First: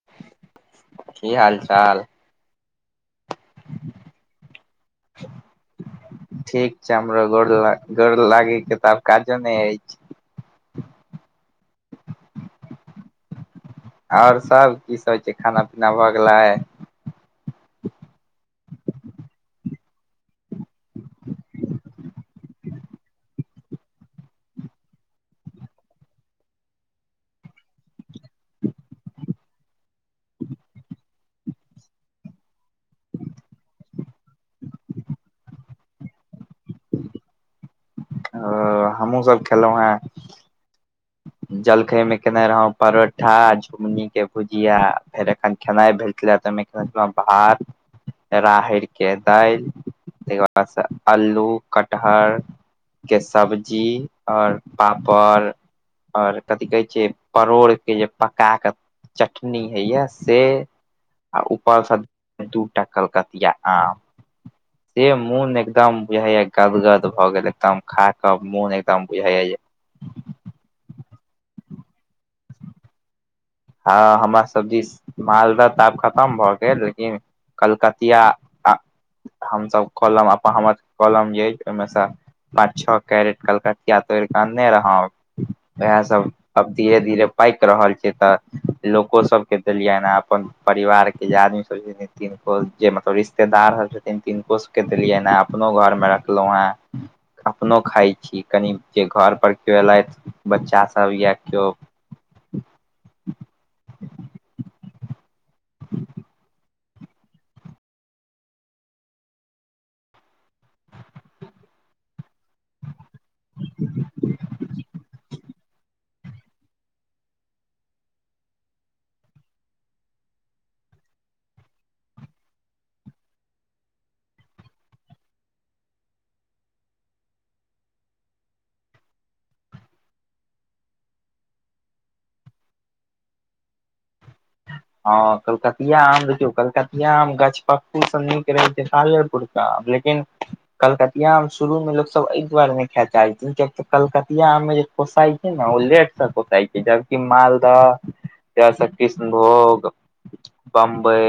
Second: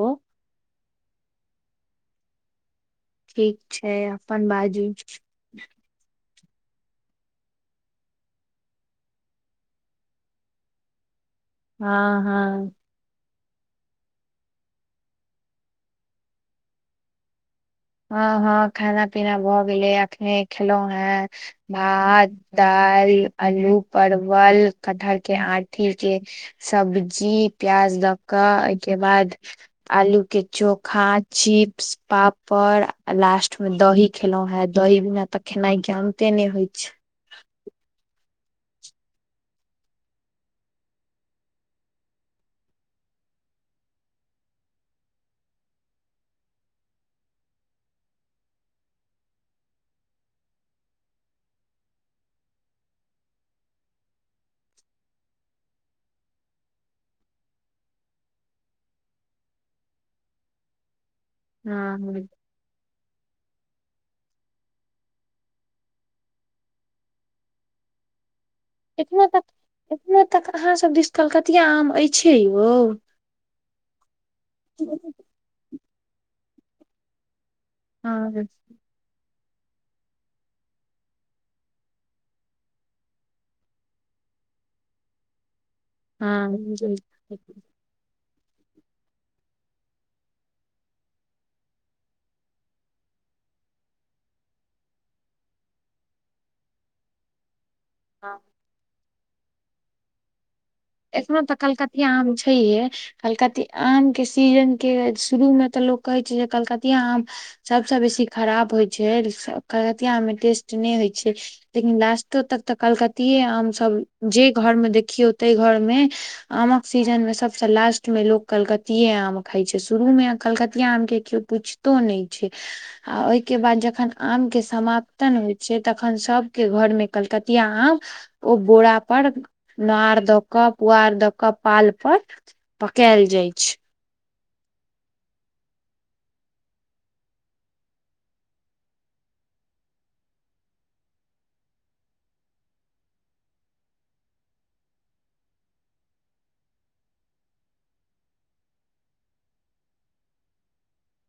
ओ। की हाल चाल। ठीक छै अपन बाजू। ठीक छै हमरा गोर ल गोर लागै के तऽ आब काजो नइ अछि। हँ हँ। आओर सब कीसभ होइ छै खाना पीना भऽ गेलै। हँ हँ खाना पीना भऽ गेले अखने खेलहुॅं हें। भात दाइल अल्लू परवल कठहर के आठी के। सब्जी प्याज दऽ कऽ ओहिके बाद। आलू के चोखा चिप्स पाप पर आ लास्ट में दही खेलौं हें दही बिना तऽ खेनाइ के अंते नइ होइ छै। ओ हमहुँ सब खेलौ हें। [inaudible] जलखइ मे केने रहौ परोठा झुमनी के भुजिया फेर एखन खेनाइ भेटले त मि। अा भात [unintelligible] राहड़िके दालि तकर बादसँ अल्लू कटहर। के सब्जी आओर पापड़। आओर कथि कहै छै परोड़ के जे पका कऽ। चटनी हैय से आ उपर हँ स दू टा कलकतिया आम। से मोन एकदम बुझाइए गदगद भऽ गेल एकदम खा कऽ मन एखनो तक एखनो तक अहाँसभ दिश कलकतिआ आम अइछै यौ। हँ हमरा सबदिस मालदह तऽ आब खतम भऽ गेल लेकिन। कलकतिया हँ हमसभ कलम अपन हमर कलम जे अइ ओहिमे सँ। पाँच छओ कैरेट कलकतिया तोइर क अनने रहऊ। इएह सब हँ अब धीरे धीरे पाइक रहल छै तऽ। लोको सबके देलियैन हे अपन परिवार के जे आदमी सब। तिनको जे मतलब रिश्तेदार हथिन तिनको सबके देलियैन हें अपनो घर में रखलहुं हें। [inaudible] अपनो खाय छी कनि जे घर पर कियो एलथि बच्चा सब। या एखनो तकऽ केओ कलकतिया आम छैहे। कलकति आमके सीजनके शुरूमे तऽ लोक कहैत छै जे कलकतिया आम। सभसँ बेसी खराब होइ छै कलकतिया आम मे टेस्ट नइ होइ छै। लेकिन लास्टो तक तऽ कलकतिए आमसभ जे घरमे देखियौ ताहि घरमे। आमक सीजन में सबस लास्ट मे लोग कलकतिेये आम खाय छै शुरू मे कलकतिया आम के केओ पूछ तो नइ छै। आ ओहिके बाद जखन आमके समाप्तन होइ छै तखन सभके घरमें कलकतिया आम। ओ बोरा पर नार। द क पुआर द क पाल पर पकायल जाय छै। हँ कलकतिया आम देखियौ कलकतिया आम गछपक्कू स नीक रहैत छै पालेपरके। लेकिन। कलकतिया आम शुरू मे लोकसभ एहि दुआरे नहि खायए चाहैत छै किय तऽ कलकतिया आम मे जे। कोसाइत छै ने ओ लेट से कोसाइत छै जबकि मालदह ज कृष्ण भोग बम्बई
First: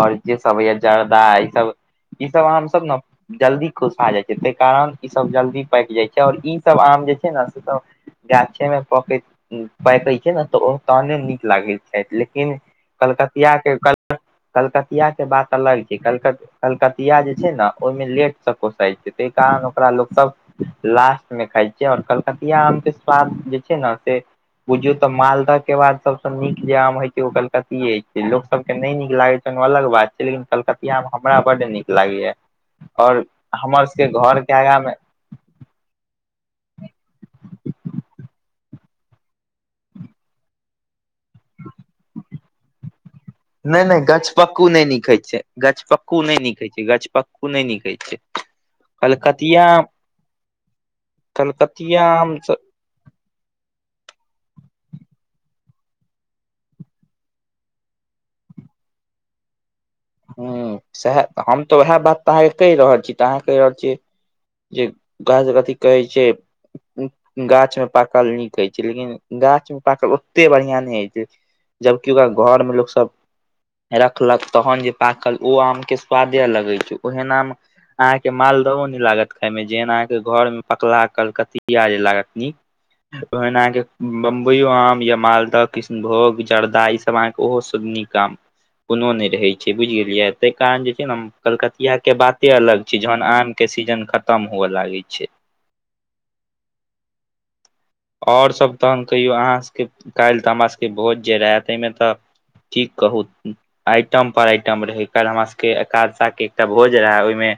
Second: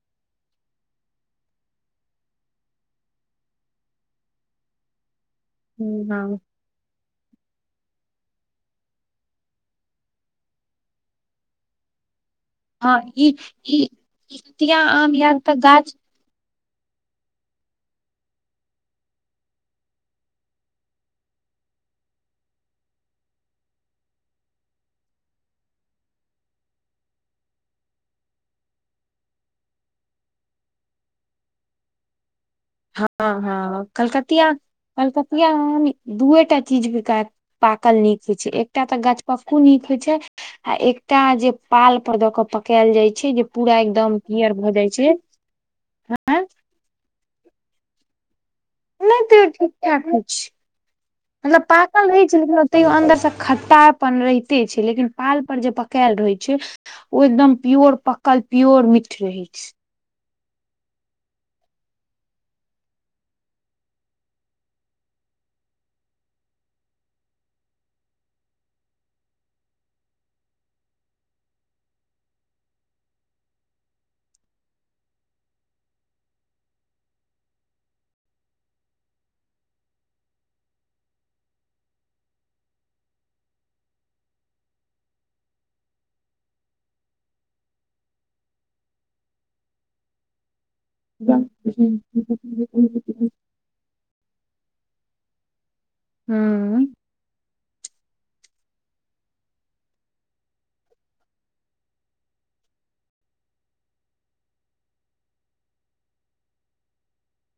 और जे सब हो य जर्दा ई सब। ई सब आमसभ ने जल्दी कोसा जाइ छै ताहि कारण ई सब जल्दी पाकि जाइ छै हँ और ई सब आम जे छै ने से सब गाछेमे पकैत पकैत छै ने तऽ ओ तहने नीक लागैत छथि लेकिन। हँ ई कलकतिया के ई ल कलकतिया आम कलकतियाके यार तऽ बात अलग गाछ छै कलकति कलकतिया जे छै ने ओहिमे लेटसँ कोसाइत छै ताहि कारण ओकरा लोक सब लास्टमे खाइ छै आओर कलकतिया आमके स्वाद जे छै ने से बुझौ तऽ मालदह के बाद सबस नीक जे आम हय के कलकतिये छै लोक सब के ने नीक लागे छ ओ अलग बात छै लेकिन कलकतिया में हमरा बड नीक लागैया हँ और हँ हमर सबके घर कलकतिया के आगा मे। कलकतिया दूएटा चीज बेकार पाकल नीक होइ छै एकटा तऽ गाछपक्कू नीक होइ छै। आ एकटा जे पाल पर दऽ क पकायल जाइ छै जे। पूरा नहि नहि एकदम पियर गछपक्कू भऽ नहि जाइ निक है छै गछपक्कू नहि आँय निक है छै गछपक्कू नहि निक है छै। कलकतिया ठीकठाक छै मतलब कलकतिया पाकल रहै आम छै। तैयो अन्दर से खट्टा अपन रहिते छै लेकिन पाल पर जे पकायल रहे छै ओ एकदम प्योर पकल प्योर मीठ रहै छै। हुं सएह हम तऽ उएह बात तऽ अहाँके कहि रहल छी तऽ अहाँ कहि रहल छियै जे [unintelligible] अथि कहै छै गाछमे पाकल नीक होइत छै लेकिन गाछमे पाकल ओतेक बढ़िआँ नहि होइत छै। जबकि ओकरा घर मे लोक सब रखलक तखन जे पाकल ओ आम के स्वादे अलग होइ छै, ओहेन आम अहाँके मालदहो नै लागत खाय मे, जेहन अहाँके घर मे पकलाहा कलकतिया जे लागत नीक। ओहेन अहाँके बम्बइयो आम या मालदह, कृष्णभोग, जर्दा, ई सब ओहो सब नीक आम कोनो नहि रहे छै, बुझि गेलियै ताहि कारण जे हम कलकतिया के बाते अलग छै जखन आम के सीजन खतम हुए लागै छै। हुं। और सभ तखन कहियौ अहाँ सभके काल्हि तऽ हमर सभके भोज जे रहय ताहिमे तऽ की कहू आइटम पर आइटम रहै, काल्हि हमरा सबके एकादश के एकटा भोज रहे ओहिमें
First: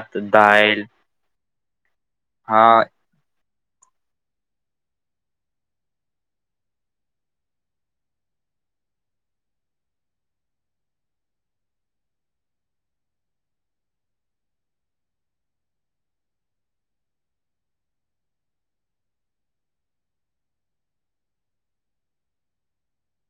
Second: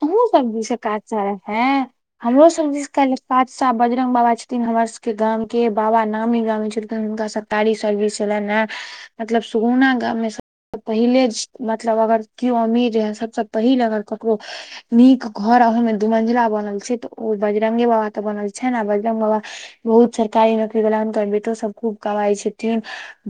तु हो सब दिस से काज केलक हें हमरो हँ सब दिस काज पाँच सा बजरंग बाबा छथिन हमर सबके गाम के, बाबा नामी गामी छलखिन हुनका सब गाड़ी सर्विस छलनि ने मतलब सुगुना गाममे पहिले मतलब अगर केओ अमीर रहै सभसँ पहिल अगर ककरो नीक घर आ ओहि में दुमंजिला बनल छै तऽ ओ बजरंगे बाबा ते बनल छै ने आ बजरंग बाबा बहुत सरकारी नौकरी वला हुनकर बेेटो सब खूब कमाइ छथिन।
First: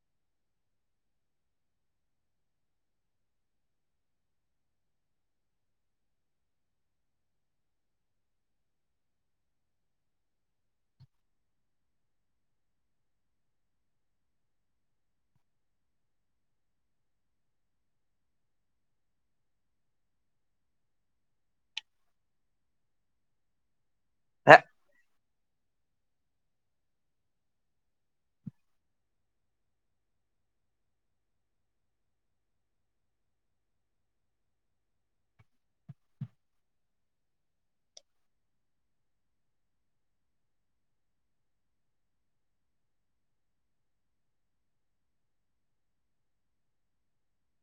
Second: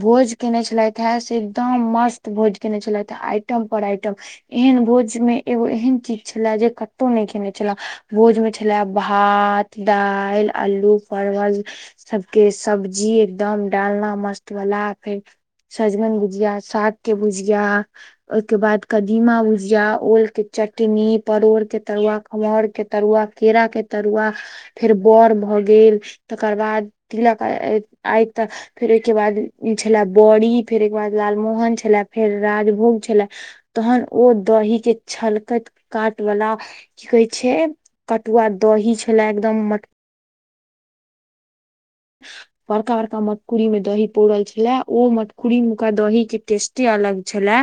भोज केने छलथि हे से एकदम मस्त भोज केने छलथि हे, आइटम पर आइटम एहन भोज मे एगो एहन चीज छले जे कतहु नहि खेने छले, भोज मे छले भात, दालि, अल्लू परवल सबके सब्जी एकदम, डालना मस्त बला फेर सजगन भुजिया, साग के भुजिया ओहिके बाद कदीमा भुजिया, ओल के चट चटनी, परोड़ के तरुआ, खमहर के तरुआ, केरा के तरुआ फेर बर भऽ गेल गेल तकर बाद तिलक आय त फेर ओहिके बाद छले बड़ी, फेर ओहिके बाद लालमोहन छले, फेर राजभोग छले तहन ओ दही के छलकैत काट वला की कहे छै कटुआ दही छल एकदम मटक [inaudible] बड़का बड़का मटकुरी मे दही पौरल छले ओ मटकुरी महक दही के टेस्टे अलग छले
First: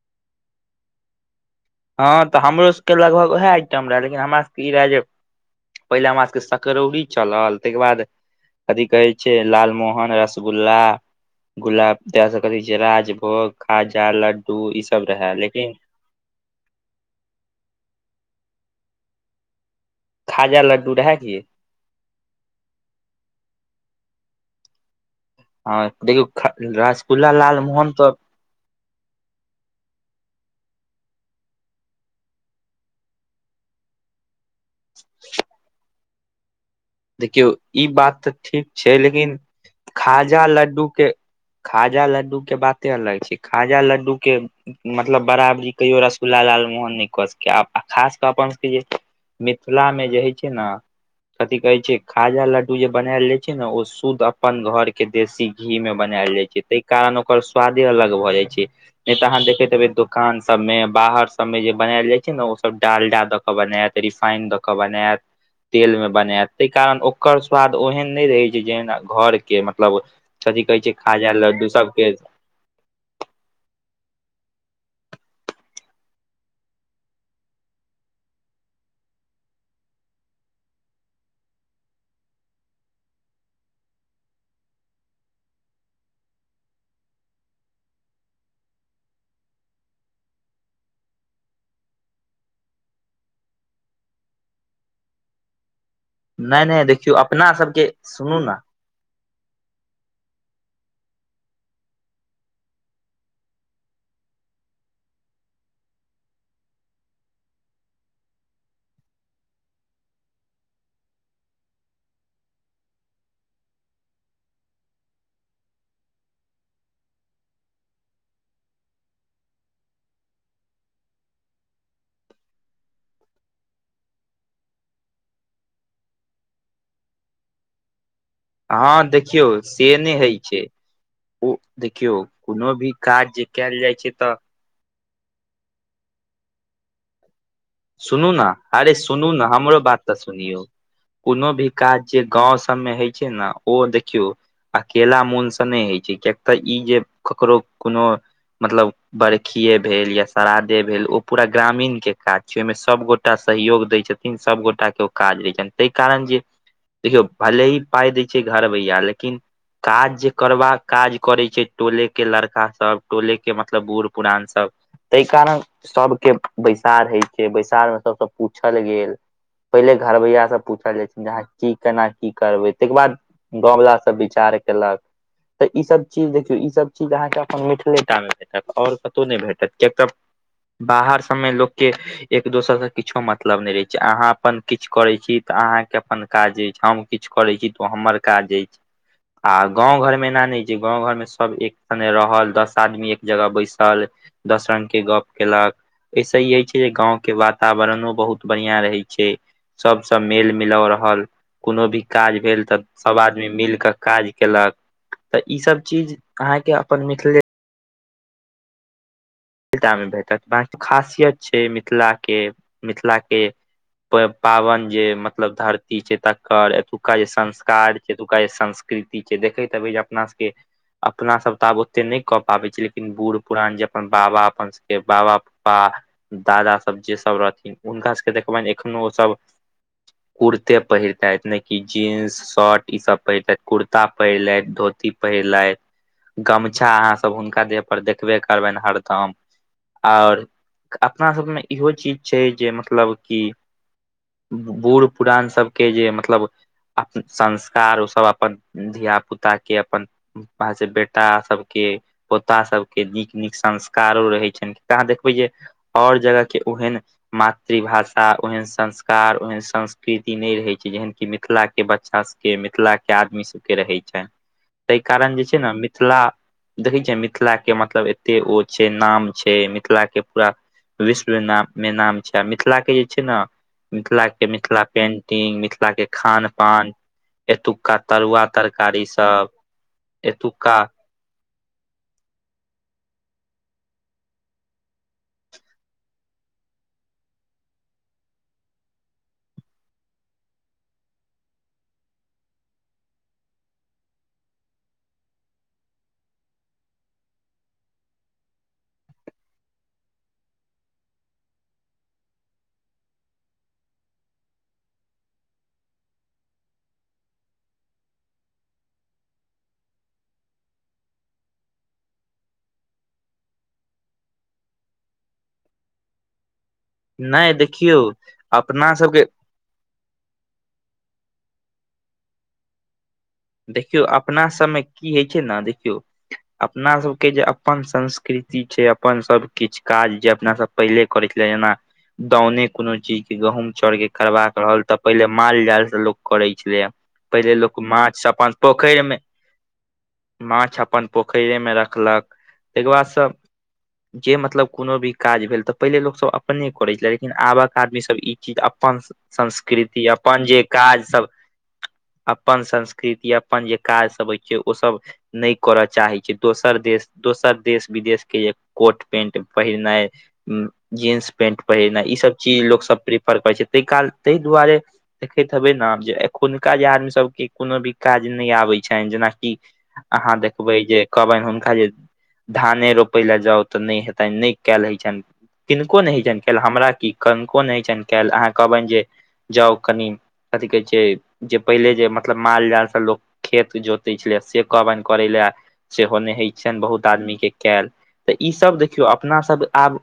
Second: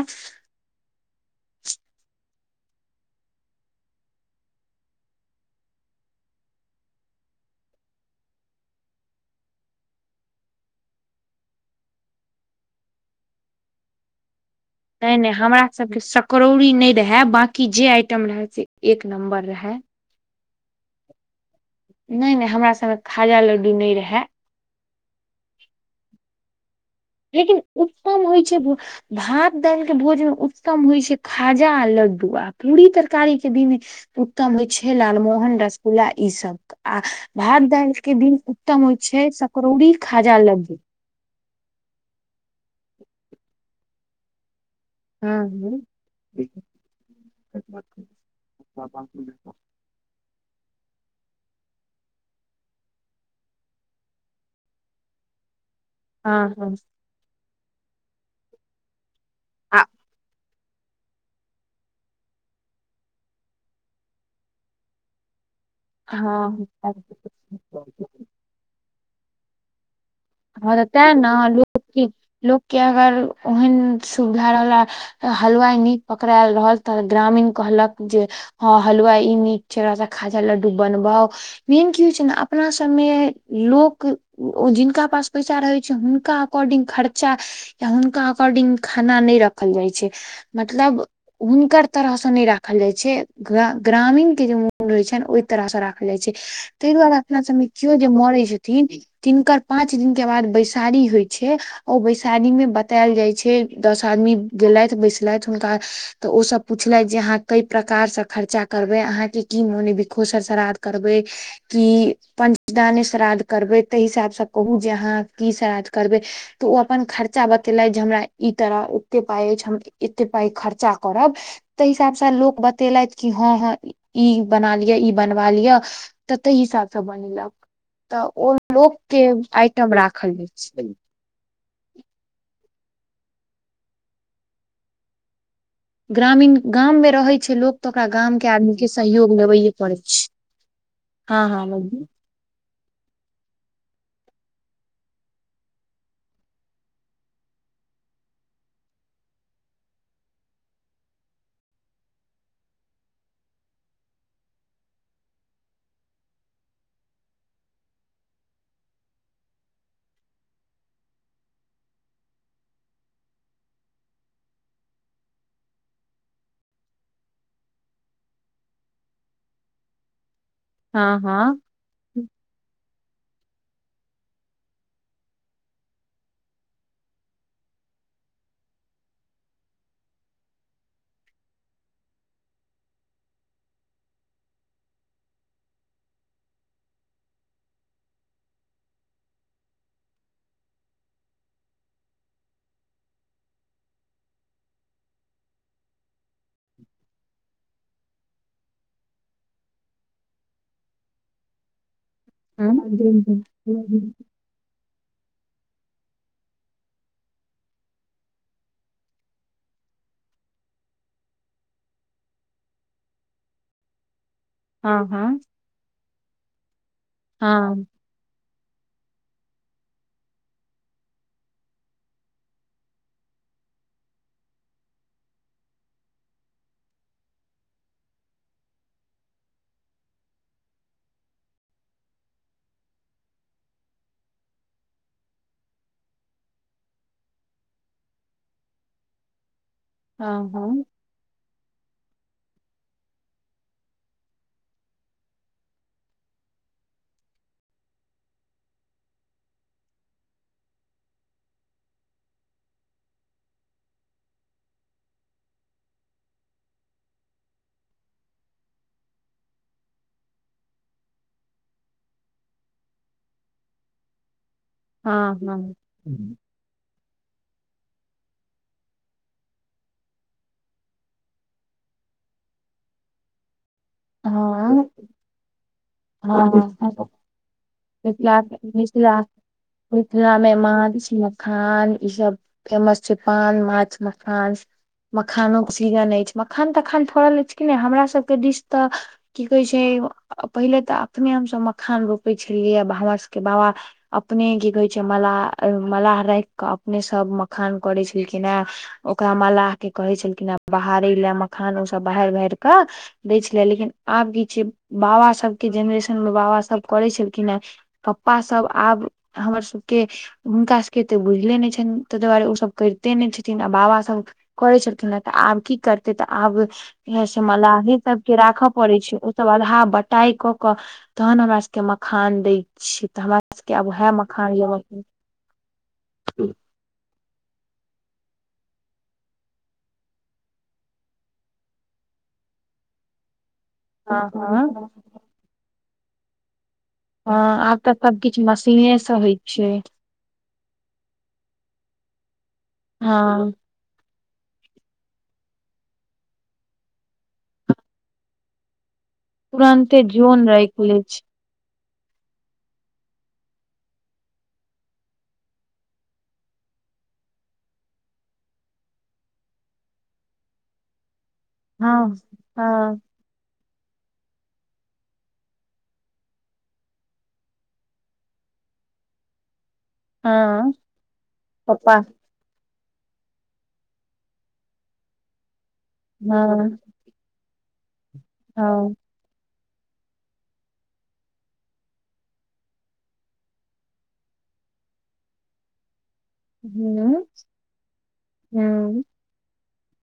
हँ तऽ हमरो सबके लगभग वैह आइटम रहे लेकिन हमरा सबके ई रहे जे पहिले हमरा सभके सकरौरी चलल तै के बाद कथि कहै छै लालमोहन आ रसगुल्ला गुलाब कहै छै राजभोग, खाजा, लड्डू इ सब नै रहे नै हमरा लेकिन सबके सकड़ौरी नै रहै बाँकी जे आइटम रहै से एक नम्बर रहे। खाजा लड्डू रहे की? नै नै हमरा सब मे खाजा लड्डू नै रहे। [unintelligible] लेकिन लालमोहन तऽ उत्तम होइ छै भात दालि के भोज मे उत्तम होइ छै खाजा आ लड्डू आ पूरी तरकारी के दिन उत्तम होइ छै लालमोहन रसगुल्ला ई सब। आ देखियौ भात ई दालि के बात तऽ दिन ठीक उत्तम छै होइ छैय, लेकिन सकरौरी खाजा लड्डू। खाजा लड्डू के बाते अलग छैय खाजा लड्डू के मतलब हँ बराबरी हँ कहियो रसगुल्ला लालमोहन नइ कऽ सकैयऽ आब, खास कऽ अपन सभके जे मिथिला में जे हइ छैय नऽ कहैय छैय खाजा लड्डू जे बनायल जाय छैय ने ओ शुद्ध अप्पन घर कें देशी घी में बनायल जाय हँ छैय हँ तैइ कारण ओकर स्वादे अलग भऽ जाय छैय नइ तऽ अहाँ देखैत आ हेबैय दोकान सभ में बाहर सभ में जे बनायल जाइ छैय नऽ ओ सभ डालडा दऽ कऽ बनायत रिफाइन दऽ कऽ बनायत। [inaudible] तेल में बनायत तइ कारण ओकर स्वाद हँ ओहेन नइ रहैय छैय जेना घर के मतलब कथी हँ कहैय तऽ छैय तें ने खाजा लड्डू लोक की सभके लोक के अगर ओहेन सुविधा रहला हलुवाई नीक पकड़ायल रहल तऽ ग्रामीण कहलक जे हँ, हलुआई ई नीक छैय एकरा से खाजा लड्डू बनबाऊ। मेन की होइ छैय नऽ अपना सभ में लोक ओ जिनका पास पैसा रहैय छैय हुनका अकॉर्डिंग खर्चा या हुनका अकॉर्डिंग खाना नइ राखल जाइ छैय मतलब हुनकर तरह सँ नइ राखल जाइ छैय ग ग्रामीण कें जे मोन रहैय छनि ओय तरह सँ राखल जाइ छैय नहि नहि तइ दुआरे देखियौ अपना सभ में सबके केओ जे सुनू मड़ै ने छथिन तिनकर पाँच दिन के बाद बैसारी होइ छैय। ओ बैसारी में बताएल जाइ छैय, दस आदमी गेलथि बैसलथि हुनका तऽ ओ सभ पुछलथि जे अहाँ कई प्रकार सँ खर्चा करबै अहाँके की मोने बिखोसर श्राद्ध करबै। कि पञ्चदाने श्राद्ध करबै तइ हिसाब सँ कहू जे अहाँ की श्राद्ध करबै तऽ ओ अपन खर्चा बतेलथि जे हमरा ई तरह ओत्ते पाइ अछि हम एते पाइ खर्चा करब। तइ हिसाब सँ लोक बतेलथि कि हँ हँ ई बना लिअ ई बनवा लिअ। तऽ तइ हिसाब सँ बनेलक तऽ ओ हँ लोकके देखियौ आइटम से नइ राखल हइ जाइ छैय। छै उ देखियौ कोनो भी काज जे कएल जाइ छैय तऽ ग्रामीण गाम में रहैय छैय लोक तऽ ओकरा सुनू गाम न, के आदमी के अरे सुनू सहयोग न लेबैये हमरो पड़ै बात तऽ छै सुनियौ हँ कोनो हँ भी बहिन काज जे गाँंव सभ में हइ छैय ने ओ देखियौ अकेला मोन सँ नइ हइ छैय किएक तऽ ई जे ककरो कोनो मतलब बर्खीेये भेल या श्राद्धे भेल ओ पूरा ग्रामीण के काज जइ मे सभ गोटा सहयोग दै छथिन सभ गोटा के ओ काज रहैय छनि तइ कारण जे देखियौ भले ही पाइ दै छैय घर बैया लेकिन काज जे करबा काज करैय छैय टोले के लड़का सभ टोले के मतलब बूढ़ पुरान सब। तइ कारण सभ के बैसार हइ बैसार मे सभ सँ पूछल गेल पहिले घरबैया से पूछल जाइ हँ छैन जे अहाँ हँ की केना की करबै तइ के बाद गाँव वाला सभ विचार केलक। तऽ ई सभ चीज देखियौ ई सभ चीज अहाँकेँ अपन मिथिले टा मे भेटत आओर कतहु नहि भेटत कियाक तऽ बाहर सभमे लोकके एक दोसरसँ किछो मतलब नहि रहैय छैय अहाँ अप्पन किछु करैय छी तऽ अहाँके अपन काज अछि हम किछु करैय छी तऽ हमर काज अछि। आ गाँंव घर मे एना नहि छैय गाँंव घर में सब एक सनेे रहल दस आदमी एक जगह बैसल। दस रंग के गप केलक ऐसे ई अइछ जे गाँव के वातावरणो बहुत बढ़िआँ रहैय छैय। सभ सँ मेल मिलाव रहल, कोनो भी काज भेल हँ तऽ सभ आदमी मिल हँ कऽ काज केलक तऽ ई सब चीज अहाँके अपन मिथिले मे भेटत ब खासियत छैय मिथिलाके, मिथिलाके प पाबनि जे हँ हँ मतलब धरती छैय तकर एतुक्का जे हँ संस्कार एतुका जे संस्कृति छैय देखैत हेबै जे अपना सबके अपना सब त आब ओते नहि कऽ पाबै छी लेकिन बूढ़ पुरान जे अपन बाबा अपन सबके बाबा पप्पा दादा सब जे सभ रहथिन हुनका सभके देखबनि एखनो ओसभ कुर्ते पहिरतैथि ने की जीन्स शर्ट ईसभ पहिरतैथि। कुर्ता पहिरलथि, धोती पहिरलथि गमछा अहाँसभ हुनका देह पर देखबे करबनि हरदम आओर हँ अपना सबमे इहो चीज छैय जे मतलब कि बूढ़ पुरान सबके जे मतलब अपन संस्कार ओसभ अपन धिया पुताके अपन से बेटा सबके पोता सबके नीक- नीक संस् कारो रहै छैन तैं देखबै जे आओर जगहके ओहेन मातृभाषा ओहेन संस्कार, ओहेन संस्कृति नहि रहैत छैय जेहेन कि मिथिलाके बच्चासब के मिथिलाके आदमी सबके रहै छनि ताहि कारण जे छैय ने हँ मिथिला देखै छियै मिथिलाके मतलब एतेक ओ छैय नाम छैय मिथिलाके पूरा विश्व नापमे नाम छैय आ मिथिलाके जे छैय ने मिथिलाके मिथिला हँ पेंटिंग मिथिलाके खा- पान एतु मिथिलाके मिथिला मिथिला में एतुका माछ म खान सब फेमस छैय। पान, माछ, मखान मखानोके सीजन अछि मखान तखान फड़ल अछि कि नहि हमरा सबके दिश त की कहैय छैय पहिले तऽ अपने हमसभ मखान रोपैय छलियै हमर सभके बाबा अपने की कहैय छैय मलाह, मलाह राखि कऽ अपने सब मखान करैय छलखिन हे ओकरा मल्लाहके कहै छलखिने बाहरे लए मखान ओसभ बहारि बहारि कऽ दै छलेय लेकिन आब की छैय बाबा सभके जेनेरेशन मे बाबासभ करैय छल खिनहे पप्पा सब आब हमर सबके हुनका सभके एतेक बुझले नहि छनि ताहि दुआरे ओसभ करिते नहि छथिन आ बाबासभ करै छलखिन हेँ त आब की करतै त आब जे से नहि मलाहे देखियौ सभके राखय अपना पड़ै सबके छैय त अदहा बटाइ कऽ क तखन हमरा सबके मखान दै य छैय त हमरा सबके आब देखियौ उएह अपना मखान लेबऽ सभमे के। की होइ छैय ने देखियौ अपना सबके जे अपन संस्कृति छैय अपन सब किछु काज जे अपना सब पहिलै करैय छलै एना दाउने कोनो चीजके गहुँम चाउरके हँ करबाक रहल हँ त पहिले माल जालसँ लोक करै छलैये। पहिले हँ आब लोक तऽ माछ सब सबकिछ अपन मशीने पोखरि से मे होइ छै माछ अपन पोखरि मे रखलक ताहिके बादसब [inaudible] जे मतलब कोनो भी काज भेल त पहिले लोकसब अपने करैय छलैये लेकिन आबक आदमीसभ ई चीज अपन तुरन्ते संस्कृति अपन जोन जे राखि लै काज छै सब अपन संस्कृति कृति अपन जे काज सब होइ छैय ओ सब नय करय चाहैत छैय दोसर देश दोसर देश विदेशके कोट पेंट पहिरनाइ जींस पेंट हँ पहिरनाइ ई सब चीज लोक हँ सब प्र पर पड़ छै ताहि काल ताहि दुआरे देखैत हेबै ने जे एखुनका जे आदमी सबके। कोनो भी काज नय आबैत छनि जेनाकि अहाँ हँ देखबै जे कहबनि हुनका जे पप्पा धाने रोपय ल जाउ तऽ नय हेतनि नहि कयल हय छनि किनको नहि हे छनि हँ क हमरा की कनको नय होइ छनि कैल अहाँ कहबनि हँ जे जाउ कनी कथि कहै छै जे पहिले जे म मतलब माल जाल से लोक खेत जोते छले से कहबनि करे ले सेहो नय होय छैइन। छ बहुत हूँ आदमी के कयल तऽ ई सब हूँ देखियौ अपना सब आब।